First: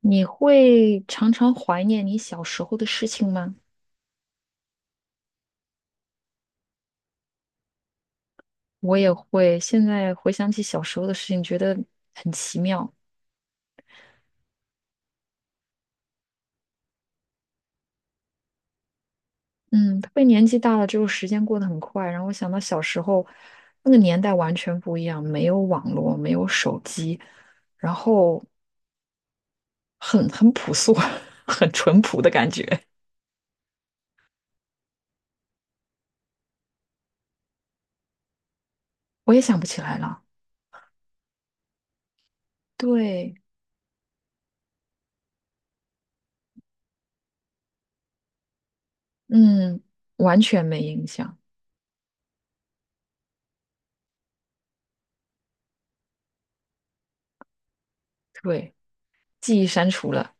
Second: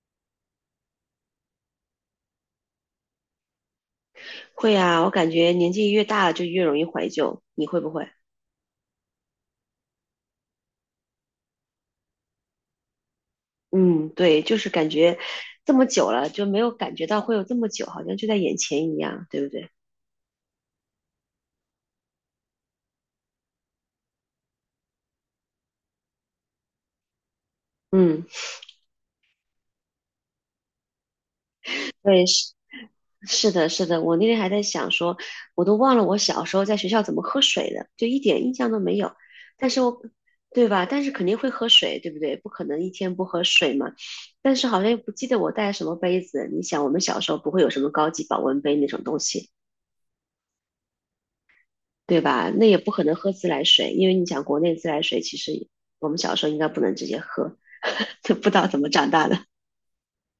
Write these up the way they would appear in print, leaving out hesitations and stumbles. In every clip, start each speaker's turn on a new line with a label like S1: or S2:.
S1: 你会常常怀念你小时候的事情吗？
S2: 会啊，我感觉年纪越大了就越容易怀旧，你会不会？
S1: 我也会，现在回想起小时候的事情，觉得很奇妙。
S2: 嗯，对，就是感觉这么久了就没有感觉到会有这么久，好像就在眼前一样，对不对？
S1: 嗯，特别年纪大了之后，时间过得很快。然后我想到小时候那个年代完全不一样，没有网络，没有手机，然
S2: 嗯，
S1: 后很朴素，很淳朴
S2: 对，
S1: 的感
S2: 是
S1: 觉。
S2: 是的，是的，我那天还在想说，我都忘了我小时候在学校怎么喝水的，就一点印象都没有。
S1: 我也想不
S2: 但
S1: 起
S2: 是
S1: 来
S2: 我，
S1: 了。
S2: 对吧？但是肯定会喝水，对不对？不可能一天不
S1: 对，
S2: 喝水嘛。但是好像又不记得我带什么杯子。你想，我们小时候不会有什么高级保温杯那种东西，
S1: 嗯，完全没印象。
S2: 对吧？那也不可能喝自来水，因为你想，国内自来水，其实我们小时候应该不能直接喝，就不知道
S1: 对，
S2: 怎么长大的。
S1: 记忆删除了。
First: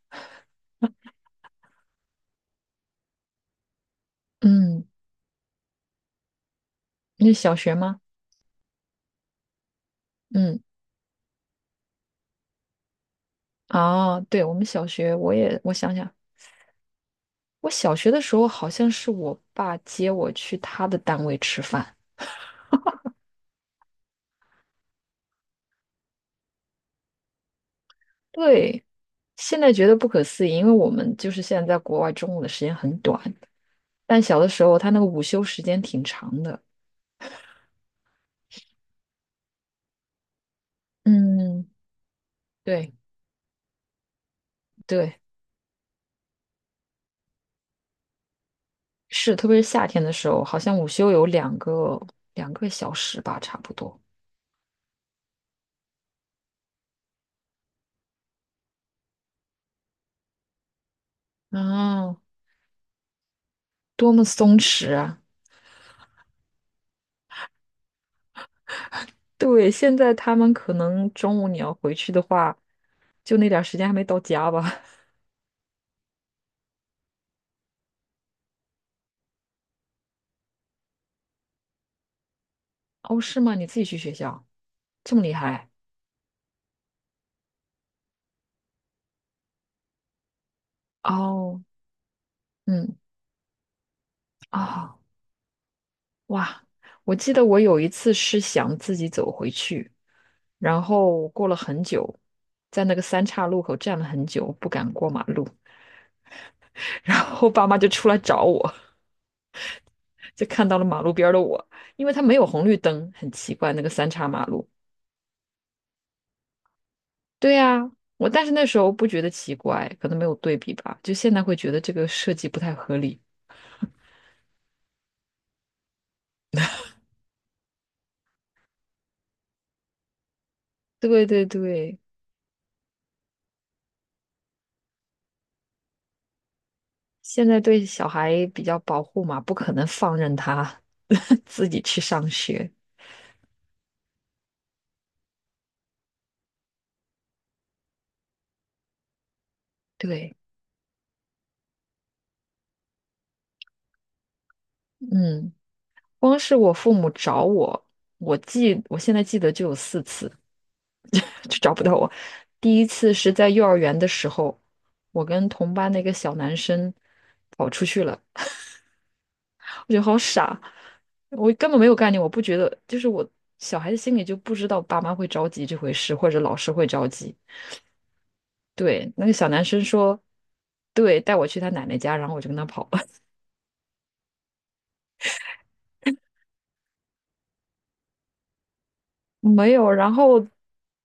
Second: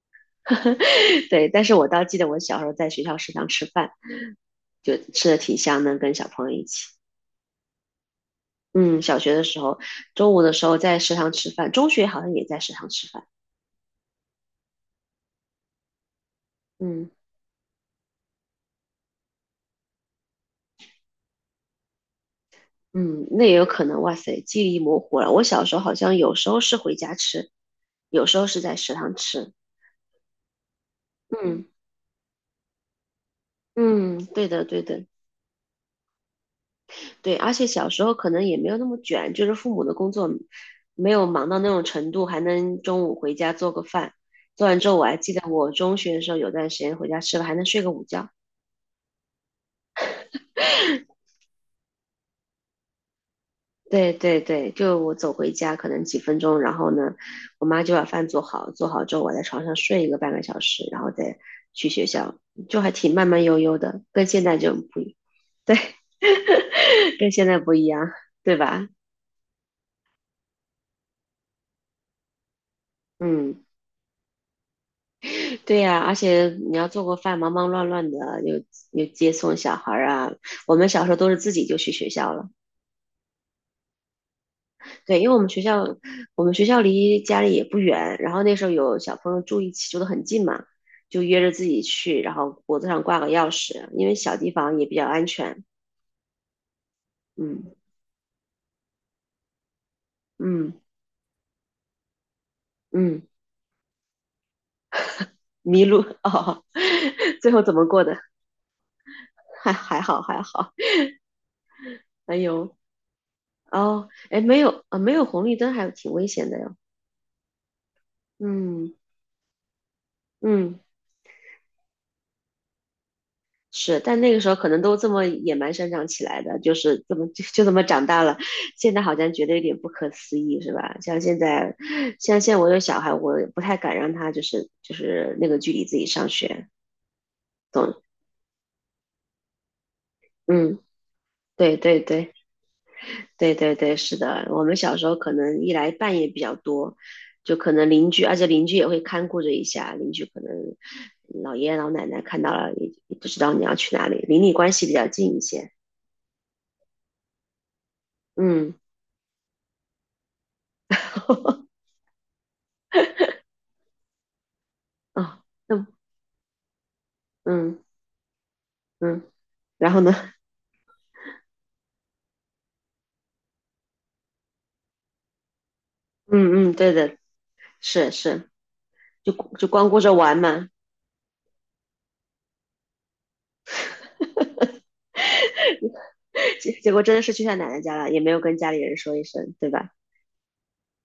S2: 对，但是我倒记得我小时候在学校食堂吃饭，
S1: 嗯，
S2: 就吃的挺香的，跟小朋友一起。
S1: 那是小学吗？
S2: 嗯，小学的时候，中午的
S1: 嗯。
S2: 时候在食堂吃饭，中学好像也在食堂吃饭。
S1: 啊，对，我们小学，我也，我想想，
S2: 嗯
S1: 我小学的时候好像是我爸接我去他的单位吃饭。
S2: 嗯，那也有可能。哇塞，记忆模糊了。我小时候好像有时候是回家吃，有时候是在
S1: 对，
S2: 食堂吃。
S1: 现在觉得不可思议，因为我们就是现
S2: 嗯
S1: 在在国外，中午的时间很短，但
S2: 嗯，
S1: 小
S2: 对
S1: 的时
S2: 的
S1: 候
S2: 对
S1: 他那个
S2: 的。
S1: 午休时间挺长的。
S2: 对，而且小时候可能也没有那么卷，就是父母的工作没有忙到
S1: 嗯，
S2: 那种程度，还能
S1: 对
S2: 中午回家做个饭。做完之后，我还
S1: 对，
S2: 记得我中学的时候有段时间回家吃了还能睡个午觉。
S1: 是，特别是夏天的时候，好像午休有两个小时吧，差不多。
S2: 对对对，就我走回家可能几分钟，然后呢，我妈就把饭做好，做好之后我在床上睡一个半个小时，然后再去学
S1: 啊，
S2: 校，就还挺慢慢悠悠的，
S1: 多么
S2: 跟现在
S1: 松
S2: 就很
S1: 弛
S2: 不一，
S1: 啊！
S2: 对，跟现在不一样，对吧？
S1: 对，现在他们可能中午你要回去的话，就那点
S2: 嗯。
S1: 儿时间还没到家吧？
S2: 对呀，而且你要做过饭，忙忙乱乱的，又又接送小孩儿啊。我们小时候都是自己就去学校了，
S1: 哦，是吗？你自己去学校，这
S2: 对，
S1: 么
S2: 因
S1: 厉
S2: 为我们学
S1: 害？
S2: 校，我们学校离家里也不远，然后那时候有小朋友住一起，住得很近嘛，就约着
S1: 哦，
S2: 自己去，然后脖子
S1: 嗯，
S2: 上挂个钥匙，因为小地方也比
S1: 啊、
S2: 较安全。
S1: 哇！我记得我
S2: 嗯
S1: 有一次是想自己走回去，
S2: 嗯
S1: 然后过了很久，在那个三
S2: 嗯，
S1: 岔路口站了很久，不敢过马路，
S2: 迷路哦，
S1: 然 后
S2: 最后
S1: 爸
S2: 怎
S1: 妈
S2: 么
S1: 就
S2: 过
S1: 出
S2: 的？
S1: 来 找我，
S2: 还还好还
S1: 就看
S2: 好。
S1: 到了马路边儿的我，因为它没
S2: 哎
S1: 有红
S2: 呦
S1: 绿灯，很奇怪，那个三
S2: 哦，
S1: 岔
S2: 哎
S1: 马
S2: 没
S1: 路。
S2: 有啊，没有红绿灯还挺危险的哟。
S1: 对呀，我但是那时
S2: 嗯
S1: 候不觉得奇怪，可能没有对比
S2: 嗯。
S1: 吧，就现在会觉得这个设计不太合理。
S2: 是，但那个时候可能都这么野蛮生长起来的，就是这么就就这么长大了。现在好像觉得有点不可思议，是吧？
S1: 对对对，
S2: 像现在我有小孩，我不太敢让他就是那个距离自己上学，
S1: 现在对
S2: 懂？
S1: 小孩比较保护嘛，不可能放任
S2: 嗯，
S1: 他 自
S2: 对
S1: 己
S2: 对
S1: 去上
S2: 对
S1: 学。
S2: 对对对，是的。我们小时候可能一来半夜比较多，就可能邻居，而且邻居也会看顾着一下，邻居
S1: 对，
S2: 可能老爷爷老奶奶看到了也不知道你要去哪里，邻里关系比较近一
S1: 嗯，
S2: 些。
S1: 光是我父母找我，我
S2: 嗯，
S1: 记，我现在记得就有四次，就找 不到我。第一次是在幼儿园的时候，我
S2: 哦。
S1: 跟同班的一个小男生跑
S2: 嗯
S1: 出去了。
S2: 嗯，然
S1: 我觉
S2: 后
S1: 得
S2: 呢？
S1: 好 傻，我根本没有概念，我不觉得，就是我小孩子心里就不知道爸妈会着急这回事，或者老
S2: 嗯
S1: 师
S2: 嗯，
S1: 会
S2: 对
S1: 着
S2: 的，
S1: 急。
S2: 是是，
S1: 对，那
S2: 就
S1: 个小男
S2: 就
S1: 生
S2: 光顾着
S1: 说，
S2: 玩嘛，
S1: 对，带我去他奶奶家，然后我就跟他跑了，
S2: 结果真的是去他奶奶家了，也没有跟家里人说一 声，对
S1: 没
S2: 吧？
S1: 有，然后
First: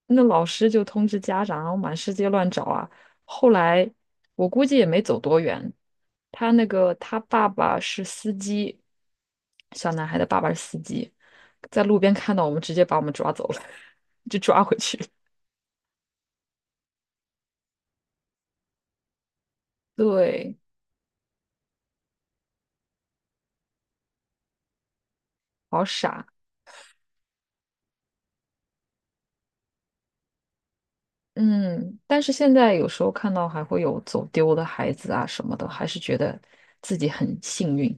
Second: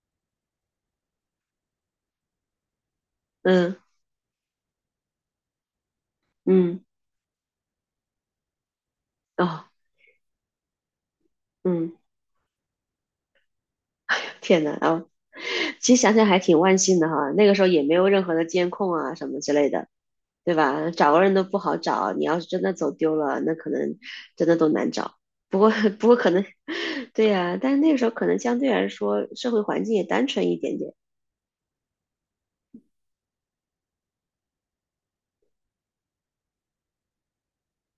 S1: 那老师就通知家长，然后满世界乱找啊。后
S2: 嗯
S1: 来我估计也没走多远，他那
S2: 嗯，
S1: 个他爸爸是司机，
S2: 哦
S1: 小男孩的爸爸是司机，在
S2: 嗯，
S1: 路边看到我们，直接把我们抓走了，就抓
S2: 天
S1: 回
S2: 呐，
S1: 去了。
S2: 哦，其实想想还挺万幸的哈，那个时候也没有任何的监控啊什么之类的，对
S1: 对，
S2: 吧？找个人都不好找，你要是真的走丢了，那可能真的都难找。不过
S1: 好
S2: 不过
S1: 傻。
S2: 可能，对呀、但是那个时候可能相对来说社会环境也单纯一点点。
S1: 嗯，但是现在有时候看到还会有走丢的孩子啊什么的，还是觉得自己很幸运。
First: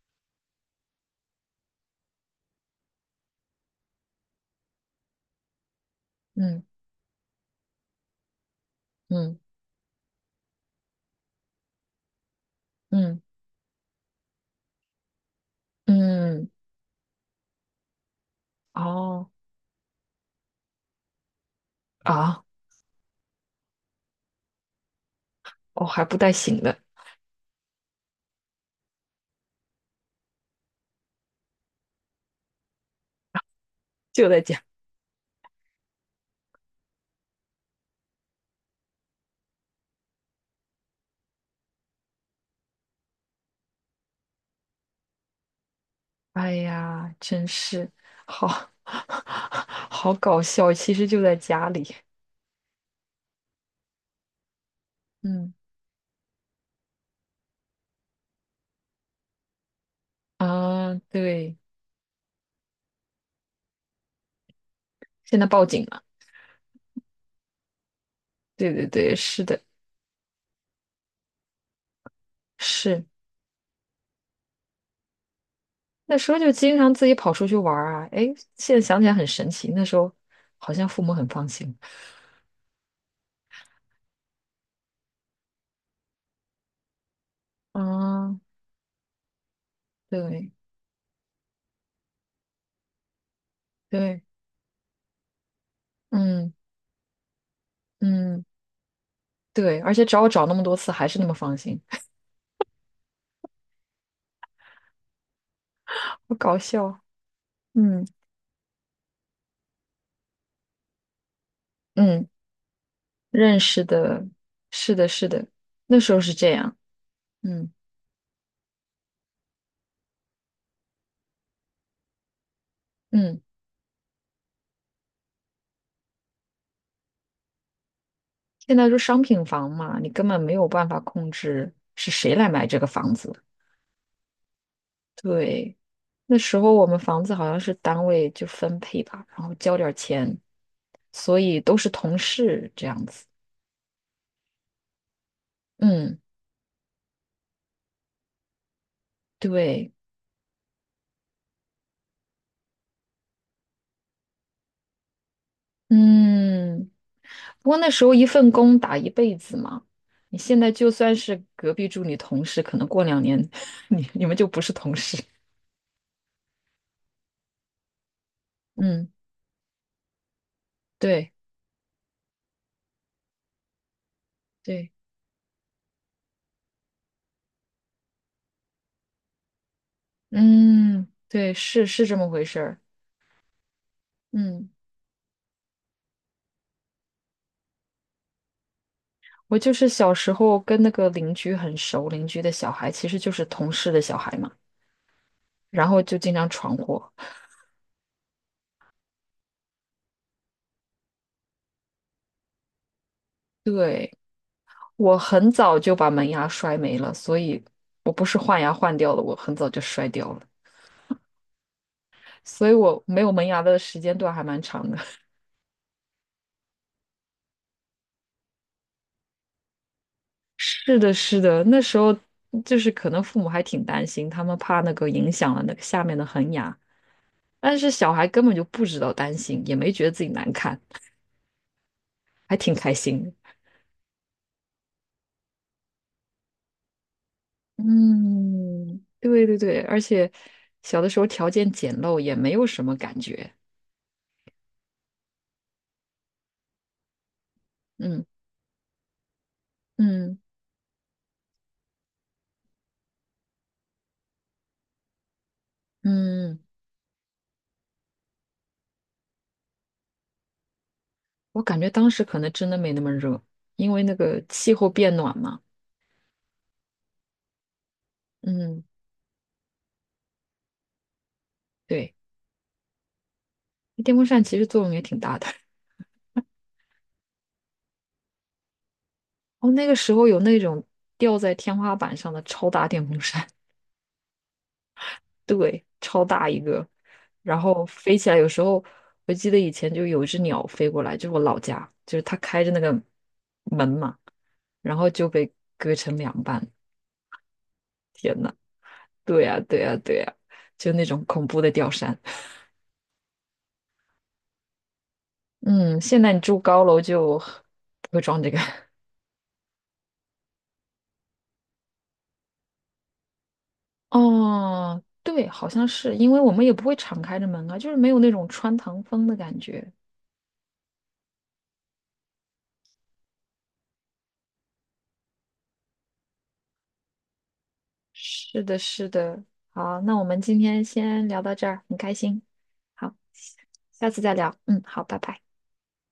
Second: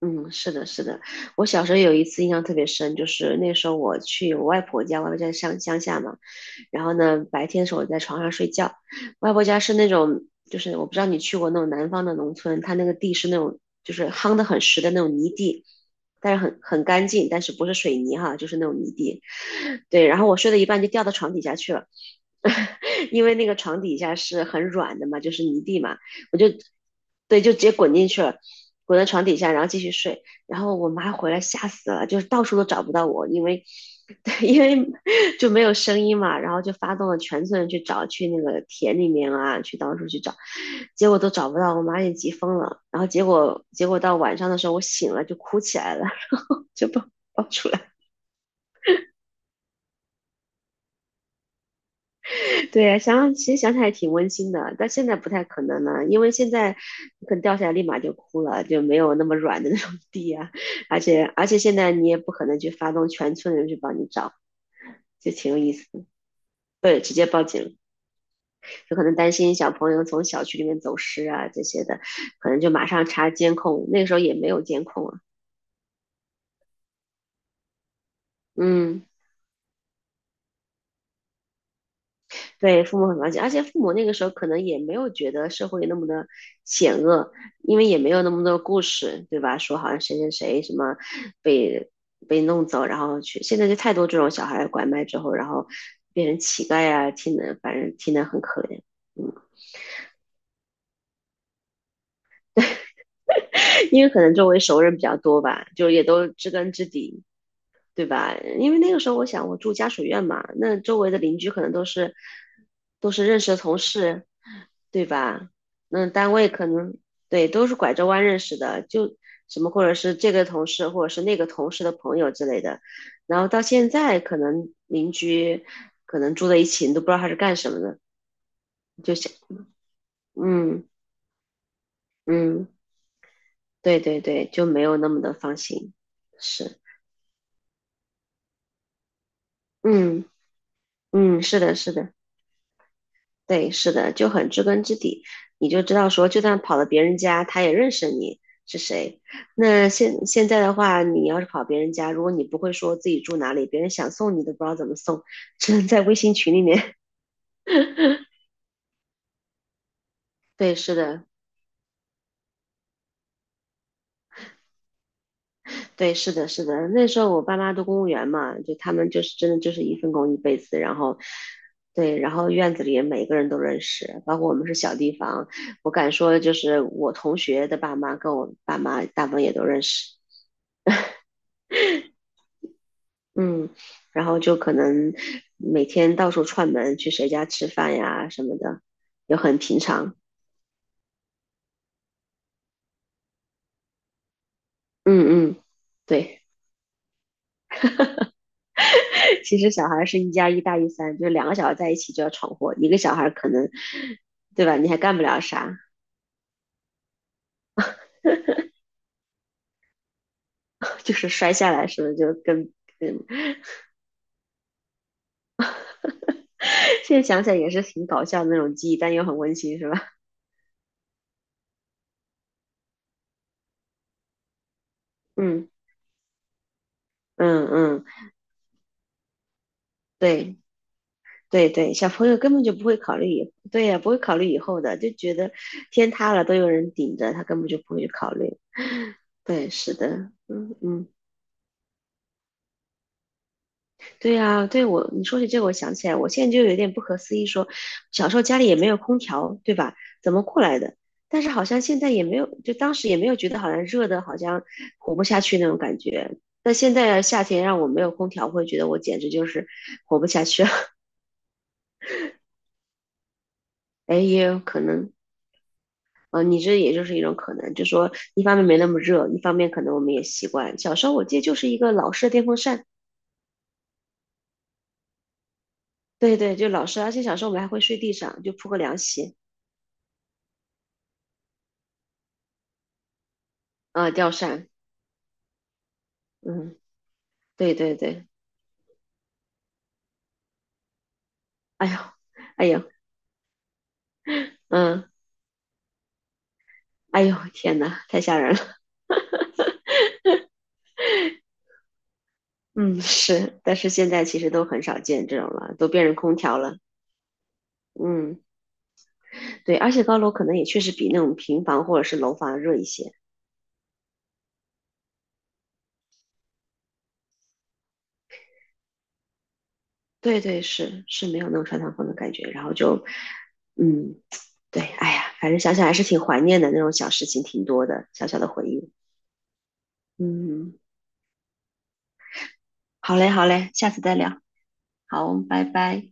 S2: 嗯，是的，是的。我小时候有一次印象特别深，就是那时候我去我外婆家，我外婆家在乡下嘛。
S1: 嗯
S2: 然后呢，白天的时候我在床上睡觉，外
S1: 嗯
S2: 婆家是那种，就是我不知道你去过那种南方的农村，它那个地
S1: 嗯
S2: 是那种就是夯得很实的那种泥地，但是
S1: 嗯，
S2: 很干净，但是不是水泥哈，就是那种泥地。
S1: 哦
S2: 对，然后我睡到一半就掉到床底下去了。
S1: 啊，
S2: 因为那个床底下是很软的嘛，就是泥地
S1: 哦
S2: 嘛，
S1: 还不带
S2: 我就
S1: 醒的，
S2: 对，就直接滚进去了，滚到床底下，然后继续睡。然后我妈回来吓死了，就是到处都找不到我，因为
S1: 就在
S2: 对，因
S1: 家，
S2: 为就没有声音嘛，然后就发动了全村人去找，去那个田里面啊，去到处去找，结果都找不到，我妈也急疯了。然后结果到晚上的时候，我醒了就哭起来了，
S1: 哎
S2: 就抱
S1: 呀，
S2: 抱
S1: 真
S2: 出
S1: 是
S2: 来。
S1: 好 好搞笑，其实就在家里。
S2: 对，想想其实想起来挺温馨的，但现在不太
S1: 嗯
S2: 可能了，因为现在可能掉下来立马就哭了，就没有那么软的那种地啊，
S1: 啊，
S2: 而且而
S1: 对，
S2: 且现在你也不可能去发动全村人去帮你找，就
S1: 现在
S2: 挺有
S1: 报
S2: 意
S1: 警
S2: 思
S1: 了。
S2: 的对，直接报警，
S1: 对对
S2: 就可能
S1: 对，
S2: 担
S1: 是
S2: 心
S1: 的，
S2: 小朋友从小区里面走失啊这些的，可能就马上
S1: 是。
S2: 查监控，那个时候也没有监控啊，
S1: 那时候就经常自己跑出去玩儿啊，哎，现在想
S2: 嗯。
S1: 起来很神奇，那时候好像父母很放心。
S2: 对，父母很了解，而且父母那个时候可能也没有觉得社会那么的险恶，因为也没有那
S1: 啊，
S2: 么多故事，对吧？说好像谁谁
S1: 对
S2: 谁什么被被弄走，然后去，现在就太多这
S1: 对，
S2: 种小孩拐卖之后，然后变成
S1: 嗯
S2: 乞丐啊，听的反正听的很
S1: 嗯，
S2: 可怜，嗯，
S1: 对，而且找我找那么多次还是那么放心，
S2: 因为可能周围熟人比较多吧，就也都
S1: 好
S2: 知
S1: 搞
S2: 根
S1: 笑
S2: 知
S1: 啊。
S2: 底，对
S1: 嗯
S2: 吧？因为那个时候我想我住家属院嘛，那周围的邻居可能都是
S1: 嗯，
S2: 都是认识的
S1: 认
S2: 同
S1: 识
S2: 事，
S1: 的，是
S2: 对
S1: 的，是的，
S2: 吧？
S1: 那
S2: 那
S1: 时候
S2: 单
S1: 是
S2: 位
S1: 这
S2: 可
S1: 样。
S2: 能对都
S1: 嗯
S2: 是拐着弯认识的，就什么或者是这个同事或者是那个同事的朋友之类的。然
S1: 嗯，
S2: 后到现在可能邻居住在一起，你都不知道他是干什么的，
S1: 现在说
S2: 就
S1: 商
S2: 想
S1: 品房嘛，你根本没有
S2: 嗯
S1: 办法控制是谁来买
S2: 嗯，
S1: 这个房子。
S2: 对对对，就没有那么的放
S1: 对，
S2: 心，
S1: 那时候
S2: 是
S1: 我们房子好像是单位就分配吧，然后交点儿
S2: 嗯
S1: 钱。所
S2: 嗯
S1: 以
S2: 是的
S1: 都是
S2: 是的。
S1: 同事这样子。
S2: 对，是的，就很知根知底，你就知道
S1: 嗯，
S2: 说，就算跑到别人家，他也认识你是谁。那
S1: 对，
S2: 现在的话，你要是跑别人家，如果你不会说自己住哪里，别人想送你都不知道怎么送，只能在微信群里
S1: 嗯，
S2: 面。
S1: 不过那时候一份工打一辈子嘛，你 现在
S2: 对，
S1: 就
S2: 是
S1: 算
S2: 的，
S1: 是隔壁住你同事，可能过两年 你们就不是同事。
S2: 对，是的，是的。那时候我爸妈都公务员嘛，就他
S1: 嗯，
S2: 们就是真的就是一份工一辈子，然后。
S1: 对
S2: 对，然后院子里每个人都认识，包括我们是
S1: 对，
S2: 小地方，我敢说就是我同学的爸妈跟我爸妈大部分也都认识。
S1: 嗯对，是是这么回事儿。
S2: 嗯，然后就
S1: 嗯，
S2: 可能每天到处串门，去谁家吃饭呀什么的，也
S1: 我
S2: 很
S1: 就
S2: 平
S1: 是小
S2: 常。
S1: 时候跟那个邻居很熟，邻居的小孩其实就是同事的小孩嘛，
S2: 嗯嗯，
S1: 然后就经
S2: 对，
S1: 常闯祸。
S2: 其实小孩是一加一大于三，就是两个小孩在一起就要闯祸，一个小孩可能，
S1: 对。
S2: 对吧？你还
S1: 我
S2: 干不了
S1: 很早
S2: 啥，
S1: 就把门牙摔没了，所以我不是换牙换掉了，我很早就摔掉了，
S2: 就是摔下来是不是就
S1: 所
S2: 跟
S1: 以我
S2: 跟，
S1: 没有门牙的时间段还蛮长的。
S2: 现在想起来也是挺搞笑的那种记忆，但又很温馨，是吧？
S1: 是的，是的，那时候就是可能父母还挺担心，他们怕那个影 响了
S2: 嗯
S1: 那个下面的恒牙，
S2: 嗯
S1: 但是
S2: 嗯，
S1: 小孩根本就不知道担心，也没觉得自己难
S2: 对。
S1: 看，
S2: 对对，小朋友根
S1: 还
S2: 本就
S1: 挺
S2: 不
S1: 开
S2: 会考
S1: 心
S2: 虑
S1: 的
S2: 以，对呀，不会考虑以后的，就觉得天塌了都有人顶着，他根本就不会去考虑。
S1: 嗯，对对
S2: 对，
S1: 对，
S2: 是
S1: 而且
S2: 的，嗯
S1: 小
S2: 嗯，
S1: 的时候条件简陋，也没有什么感觉。
S2: 对呀，对我，你说起这个，我想起来，我现在就有点不可思议说，
S1: 嗯
S2: 小时候家里也没有空调，对吧？怎
S1: 嗯
S2: 么过来的？但是好像现在也没有，就当时也没有觉得好像热的，好像活不下去那种感觉。
S1: 嗯。
S2: 但现在夏天让我没有空调，我会觉得我简直就是活不下去了。
S1: 我感觉当时可能真的没那么热，因为那
S2: 哎，
S1: 个
S2: 也有
S1: 气
S2: 可
S1: 候
S2: 能。
S1: 变暖嘛。
S2: 嗯、你这也就是一种可能，就说一方面没
S1: 嗯，
S2: 那么热，一方面可能我们也习惯。小时候我记得就是一个老
S1: 对，
S2: 式的电风扇，
S1: 电风扇其实作用也挺大的。
S2: 对对，就老式，而且小时候我们还会睡地上，就铺个凉席，
S1: 哦，那个时候有那种吊在天花板上的超大电风扇，
S2: 啊、吊扇，
S1: 对，超大一
S2: 嗯，
S1: 个，然
S2: 对
S1: 后
S2: 对
S1: 飞
S2: 对，
S1: 起来。有时候我记得以前就有一只鸟飞过来，就是我老
S2: 哎
S1: 家，
S2: 呦，
S1: 就是它开
S2: 哎
S1: 着那
S2: 呦，
S1: 个门嘛，然
S2: 嗯，
S1: 后就被割成两半。
S2: 哎呦，天呐，太吓人了，
S1: 对呀，对呀，对呀，就那种恐怖的吊扇。
S2: 嗯，是，但是现在其实都很少见这种了，都
S1: 嗯，
S2: 变成
S1: 现在
S2: 空
S1: 你
S2: 调
S1: 住
S2: 了，
S1: 高楼就不会
S2: 嗯，
S1: 装这个。
S2: 对，而且高楼可能也确实比那种平房或者是楼房热一些，
S1: 哦，对，好像是，因为我们也不会敞开着门啊，就是没有那种穿堂风的感觉。
S2: 对对，是是没有那种穿堂风的感觉，然后就，嗯。对，哎呀，反正想想还是挺怀念的，那种小事情挺多的，小小的
S1: 是
S2: 回
S1: 的，
S2: 忆。
S1: 是的。好，那我们今
S2: 嗯，
S1: 天先聊到这儿，很开心。好，
S2: 好嘞，好嘞，下次
S1: 下
S2: 再
S1: 次
S2: 聊。
S1: 再聊。嗯，好，拜拜。
S2: 好，拜拜。